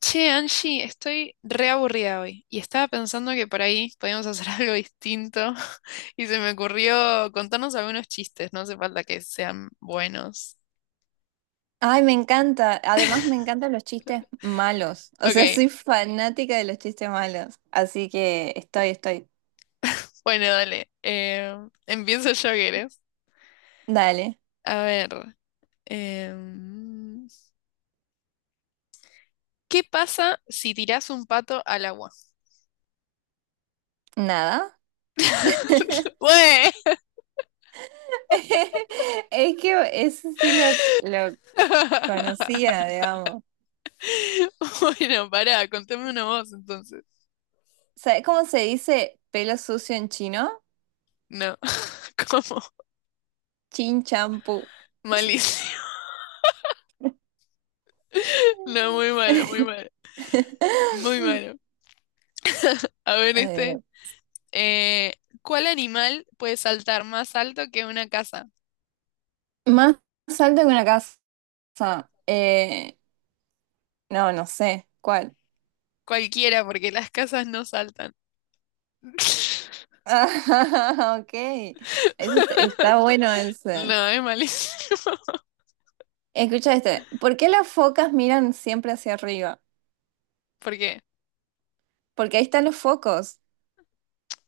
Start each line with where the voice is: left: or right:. left: Che, Angie, estoy re aburrida hoy y estaba pensando que por ahí podíamos hacer algo distinto y se me ocurrió contarnos algunos chistes, no hace falta que sean buenos.
right: Ay, me encanta. Además, me encantan los chistes malos. O sea,
left: Ok,
right: soy fanática de los chistes malos. Así que estoy.
left: bueno, dale. Empiezo yo, ¿querés?
right: Dale.
left: A ver, em, ¿qué pasa si tirás un pato al agua?
right: Nada.
left: ¡Güey!
right: Es que eso sí lo conocía, digamos.
left: Bueno, pará, contame una voz entonces.
right: ¿Sabes cómo se dice pelo sucio en chino?
left: No, ¿cómo?
right: Chin champú.
left: Malísimo. No, muy malo, muy malo. Muy malo. A ver este.
right: A.
left: Eh, ¿cuál animal puede saltar más alto que una casa?
right: Más alto que una casa. Eh, no sé. ¿Cuál?
left: Cualquiera, porque las casas no saltan.
right: Ah, ok. Ese está bueno ese.
left: No, es malísimo.
right: Escucha este. ¿Por qué las focas miran siempre hacia arriba?
left: ¿Por qué?
right: Porque ahí están los focos.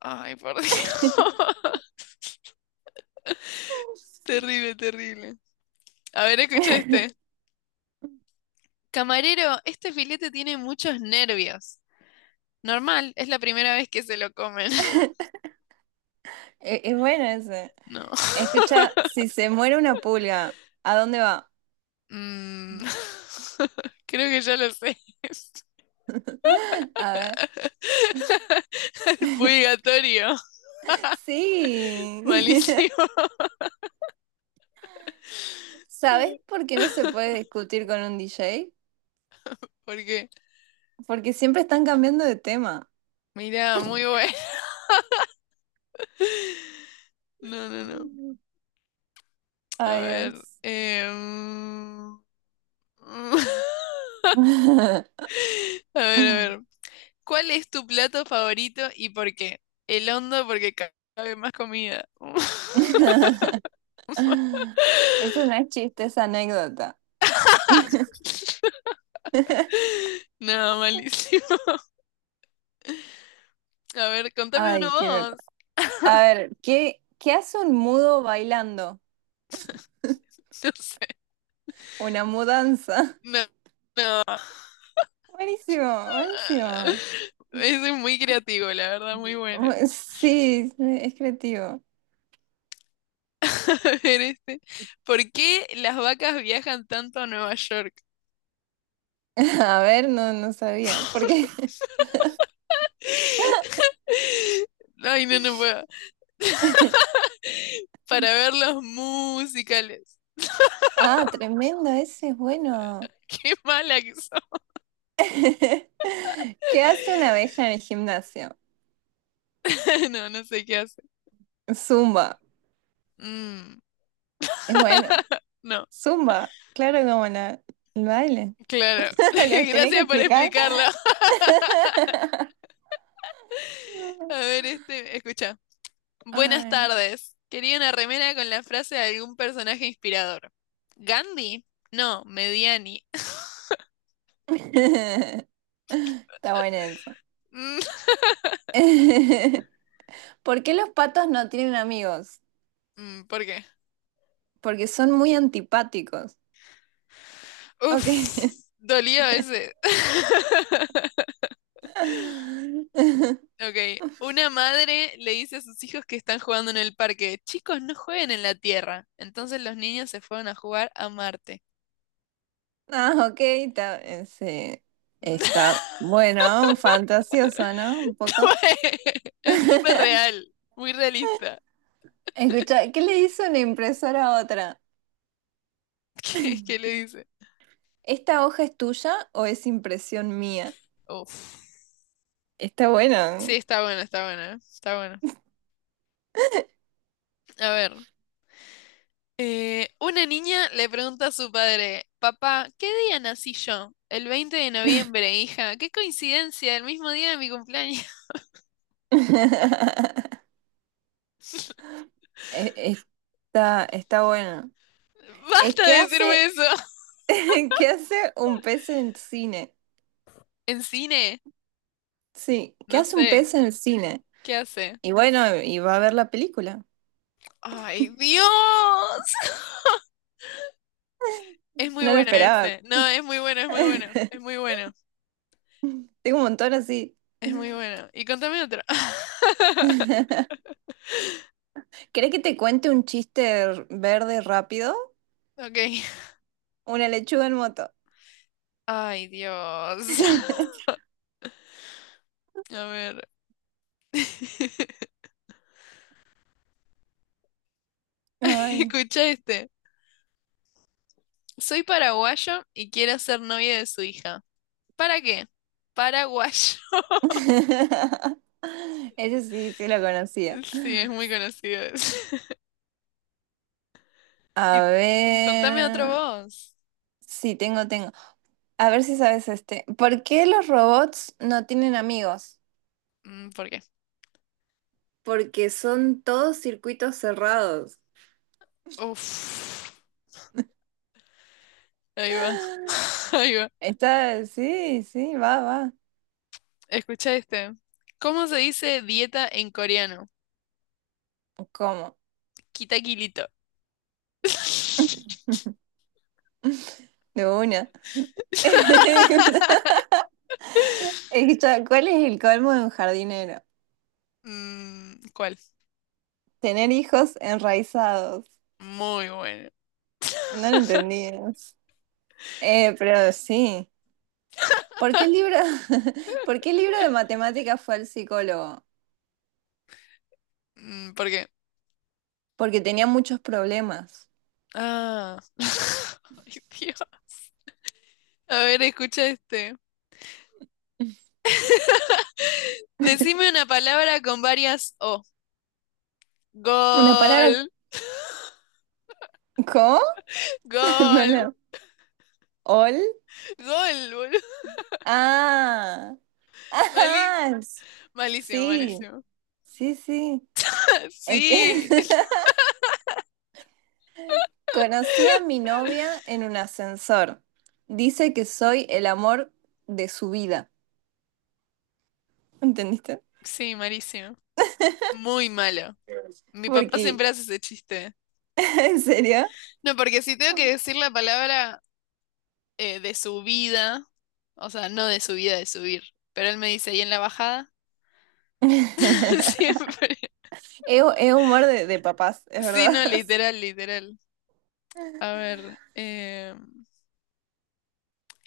left: Ay, por Dios. Terrible, terrible. A ver, escucha este. Camarero, este filete tiene muchos nervios. Normal, es la primera vez que se lo comen.
right: Es bueno ese.
left: No.
right: Escucha, si se muere una pulga, ¿a dónde va?
left: Mm. Creo que ya lo sé.
right: A ver.
left: Purgatorio.
right: Sí.
left: Malísimo.
right: ¿Sabes por qué no se puede discutir con un DJ?
left: ¿Por qué?
right: Porque siempre están cambiando de tema.
left: Mira, muy bueno. No, no, no. A
right: Ay,
left: ver.
right: Dios.
left: A ver, a ver. ¿Cuál es tu plato favorito y por qué? El hondo porque cabe más comida.
right: Eso no es chiste, es anécdota.
left: No, malísimo. A ver, contame uno
right: Ay, quiero.
left: vos.
right: A ver, ¿qué hace un mudo bailando?
left: No sé.
right: Una mudanza.
left: No.
right: Buenísimo, buenísimo.
left: Ese es muy creativo, la verdad, muy
right: Bu-
left: bueno.
right: Sí, es creativo.
left: A ver, este. ¿Por qué las vacas viajan tanto a Nueva York?
right: A ver, no sabía. Porque.
left: Ay, no, no puedo. Para ver los musicales.
right: Ah, tremendo, ese es bueno.
left: Qué mala que soy.
right: ¿Qué hace una abeja en el gimnasio?
left: No, no sé qué hace.
right: Zumba.
left: Mm,
right: Es bueno.
left: no,
right: Zumba. Claro, como el baile.
left: claro.
right: Lo tenía que
left: Gracias por
right: explicar.
left: explicarlo. A ver, este, escucha. Buenas
right: Ay.
left: tardes. Quería una remera con la frase de algún personaje inspirador. ¿Gandhi? No, Mediani.
right: Está bueno eso.
left: Mm,
right: ¿Por qué los patos no tienen amigos?
left: ¿por qué?
right: Porque son muy antipáticos. Ok.
left: Uf, dolió ese. Ok. Una madre le dice a sus hijos que están jugando en el parque, chicos, no jueguen en la Tierra. Entonces los niños se fueron a jugar a Marte.
right: Ah, ok, está, sí. Está bueno, fantasioso, ¿no? Un poco.
left: Es súper real, muy realista.
right: Escucha, ¿qué le hizo una impresora a otra?
left: ¿Qué le dice?
right: ¿Esta hoja es tuya o es impresión mía?
left: Uf.
right: Está
left: Sí,
right: bueno.
left: está buena, está buena, está buena. A ver, una niña le pregunta a su padre, papá, ¿qué día nací yo? El 20 de noviembre, hija. Qué coincidencia, el mismo día de mi cumpleaños.
right: E- Está bueno. Es
left: Basta
right: que
left: de decirme
right: hace,
left: eso.
right: ¿qué hace un pez en el cine?
left: ¿En cine?
right: Sí, ¿qué
left: No
right: hace un pez
left: sé.
right: en el cine?
left: ¿Qué hace?
right: Y bueno, y va a ver la película.
left: ¡Ay, Dios! Es muy
right: No lo
left: bueno
right: esperaba.
left: ese. No, es muy bueno, es muy bueno, es muy bueno.
right: Tengo un montón así.
left: Es muy bueno. Y contame otra.
right: ¿Querés que te cuente un chiste r- verde rápido?
left: Ok.
right: Una lechuga en moto.
left: Ay, Dios. A ver.
right: Ay.
left: Escucha este. Soy paraguayo y quiero ser novia de su hija. ¿Para qué? Paraguayo.
right: Ese sí, sí lo conocía.
left: Sí, es muy conocido ese.
right: A
left: Y contame otro
right: ver.
left: vos.
right: Sí, tengo. A ver si sabes este. ¿Por qué los robots no tienen amigos?
left: ¿Por qué?
right: Porque son todos circuitos cerrados.
left: Uf. Ahí va. Ahí va.
right: Está, sí, sí, va, va.
left: Escucha este. ¿Cómo se dice dieta en coreano?
right: ¿Cómo?
left: Kita kilito.
right: De una. Escucha, ¿cuál es el colmo de un jardinero?
left: ¿Cuál?
right: Tener hijos enraizados.
left: Muy bueno.
right: No lo entendí eso. Pero sí. ¿Por qué el libro, ¿por qué el libro de matemáticas fue al psicólogo?
left: Porque.
right: Porque tenía muchos problemas.
left: Ah. Ay, Dios. A ver, escucha este. Decime una palabra con varias O.
right: ¿Una palabra
left: Gol,
right: co? No,
left: gol,
right: no. ¿Ol?
left: gol, boludo.
right: Ah.
left: Mali-
right: Ah,
left: malísimo,
right: sí.
left: malísimo.
right: Sí, sí. Es que
left: Sí,
right: conocí a mi novia en un ascensor. Dice que soy el amor de su vida. ¿Entendiste?
left: sí, malísimo. Muy malo. Mi papá
right: Porque,
left: siempre hace ese chiste.
right: ¿en serio?
left: No, porque si tengo que decir la palabra de subida, o sea, no de subida, de subir, pero él me dice, ¿y en la bajada? Siempre.
right: Es humor de papás, es
left: Sí,
right: verdad.
left: no, literal, literal. A ver,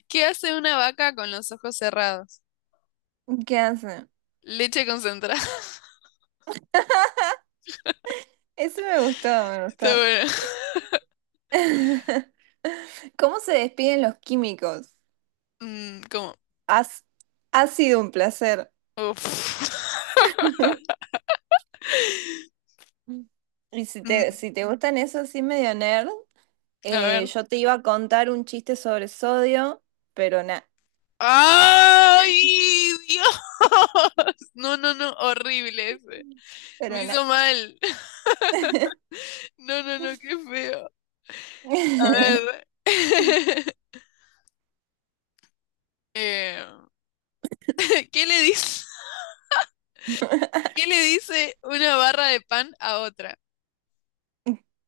left: ¿qué hace una vaca con los ojos cerrados?
right: ¿Qué hace?
left: Leche concentrada.
right: Ese me gustó, me
left: Está
right: gustó.
left: bueno.
right: ¿Cómo se despiden los químicos?
left: ¿Cómo?
right: Has- ha sido un placer.
left: Uf.
right: Y si
left: Mm,
right: si te gustan esos así medio nerd.
left: a ver.
right: Yo te iba a contar un chiste sobre sodio, pero nada,
left: ¡Ay, Dios! No, no, no, horrible ese. Me
right: pero nada.
left: hizo mal. No, no, no, qué feo. A ver. Eh, ¿qué le dice, qué le dice una barra de pan a otra?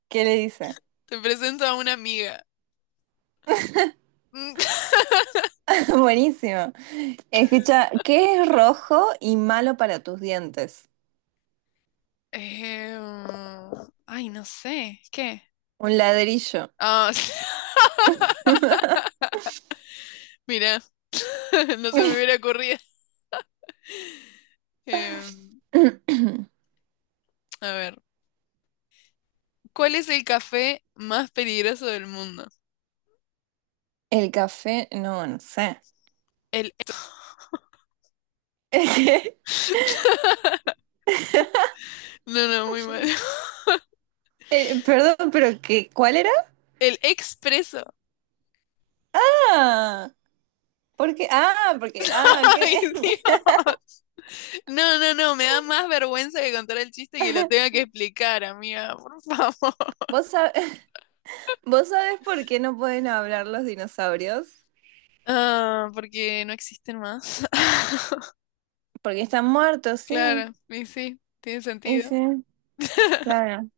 right: ¿Qué le dice?
left: Te presento a una amiga.
right: Buenísimo. Escucha, ¿qué es rojo y malo para tus dientes?
left: Eh, ay, no sé. ¿Qué?
right: Un ladrillo.
left: Ah, mira, no se me hubiera ocurrido. Eh, a ver, ¿cuál es el café más peligroso del mundo?
right: El café, no, no sé.
left: El. No, no, muy mal.
right: Perdón, pero qué, ¿cuál era?
left: El expreso.
right: Ah, ¿por qué? Ah, porque, ah, ¿qué?
left: Ay, Dios. No, no, no, me da más vergüenza que contar el chiste y que lo tenga que explicar, amiga, por favor.
right: ¿Vos sab- vos sabés por qué no pueden hablar los dinosaurios?
left: Ah, porque no existen más.
right: Porque están muertos, sí.
left: Claro, y sí, tiene sentido.
right: Ese, claro.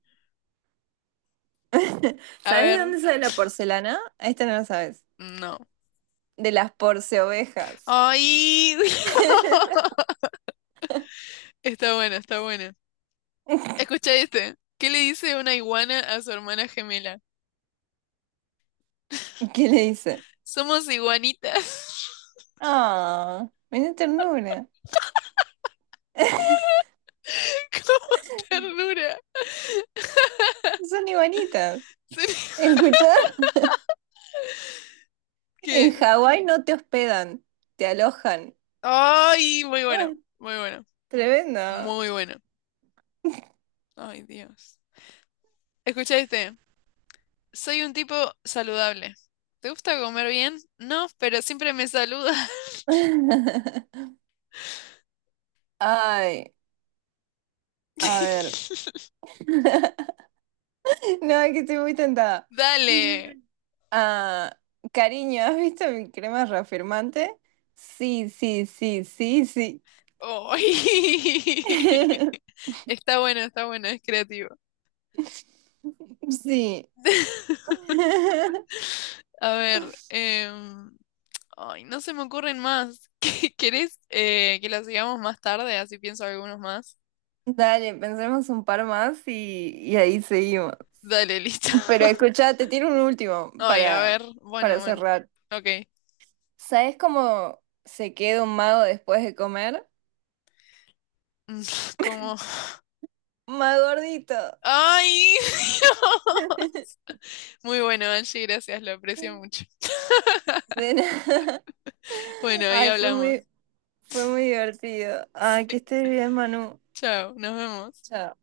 left: A
right: ¿Sabes de
left: ver,
right: dónde sale la porcelana? Esta no lo sabes.
left: no.
right: De las porceovejas.
left: Ay, está bueno, está bueno. Escucha este. ¿Qué le dice una iguana a su hermana gemela?
right: ¿Qué le dice?
left: Somos iguanitas.
right: Ah, menuda ternura.
left: Como ternura.
right: Son iguanitas. ¿Escuchá? En
left: ¿Qué?
right: Hawái no te hospedan, te alojan.
left: Ay, muy bueno,
right: Ay,
left: muy bueno,
right: tremendo.
left: muy bueno. Ay, Dios. Escucha este. Soy un tipo saludable. ¿Te gusta comer bien? No, pero siempre me saluda.
right: Ay, a ver. No, es que estoy muy tentada.
left: Dale.
right: Ah, cariño, ¿has visto mi crema reafirmante? Sí, sí, sí, sí, sí.
left: Ay. Está bueno, es creativo.
right: Sí.
left: A ver, ay, no se me ocurren más. ¿Querés que las sigamos más tarde? Así pienso algunos más.
right: Dale, pensemos un par más y ahí seguimos.
left: Dale, listo.
right: Pero escucha, te tiro un último
left: Ay, a ver, bueno,
right: para
left: bueno,
right: cerrar.
left: ok.
right: ¿Sabes cómo se queda un mago después de comer?
left: Mm, ¿Cómo?
right: Más gordito.
left: ¡Ay! Muy bueno, Angie, gracias, lo aprecio mucho.
right: De nada.
left: Bueno, ahí
right: Ay,
left: hablamos.
right: fue muy divertido. Ay, que estés bien, Manu.
left: Chao, nos vemos.
right: Chao.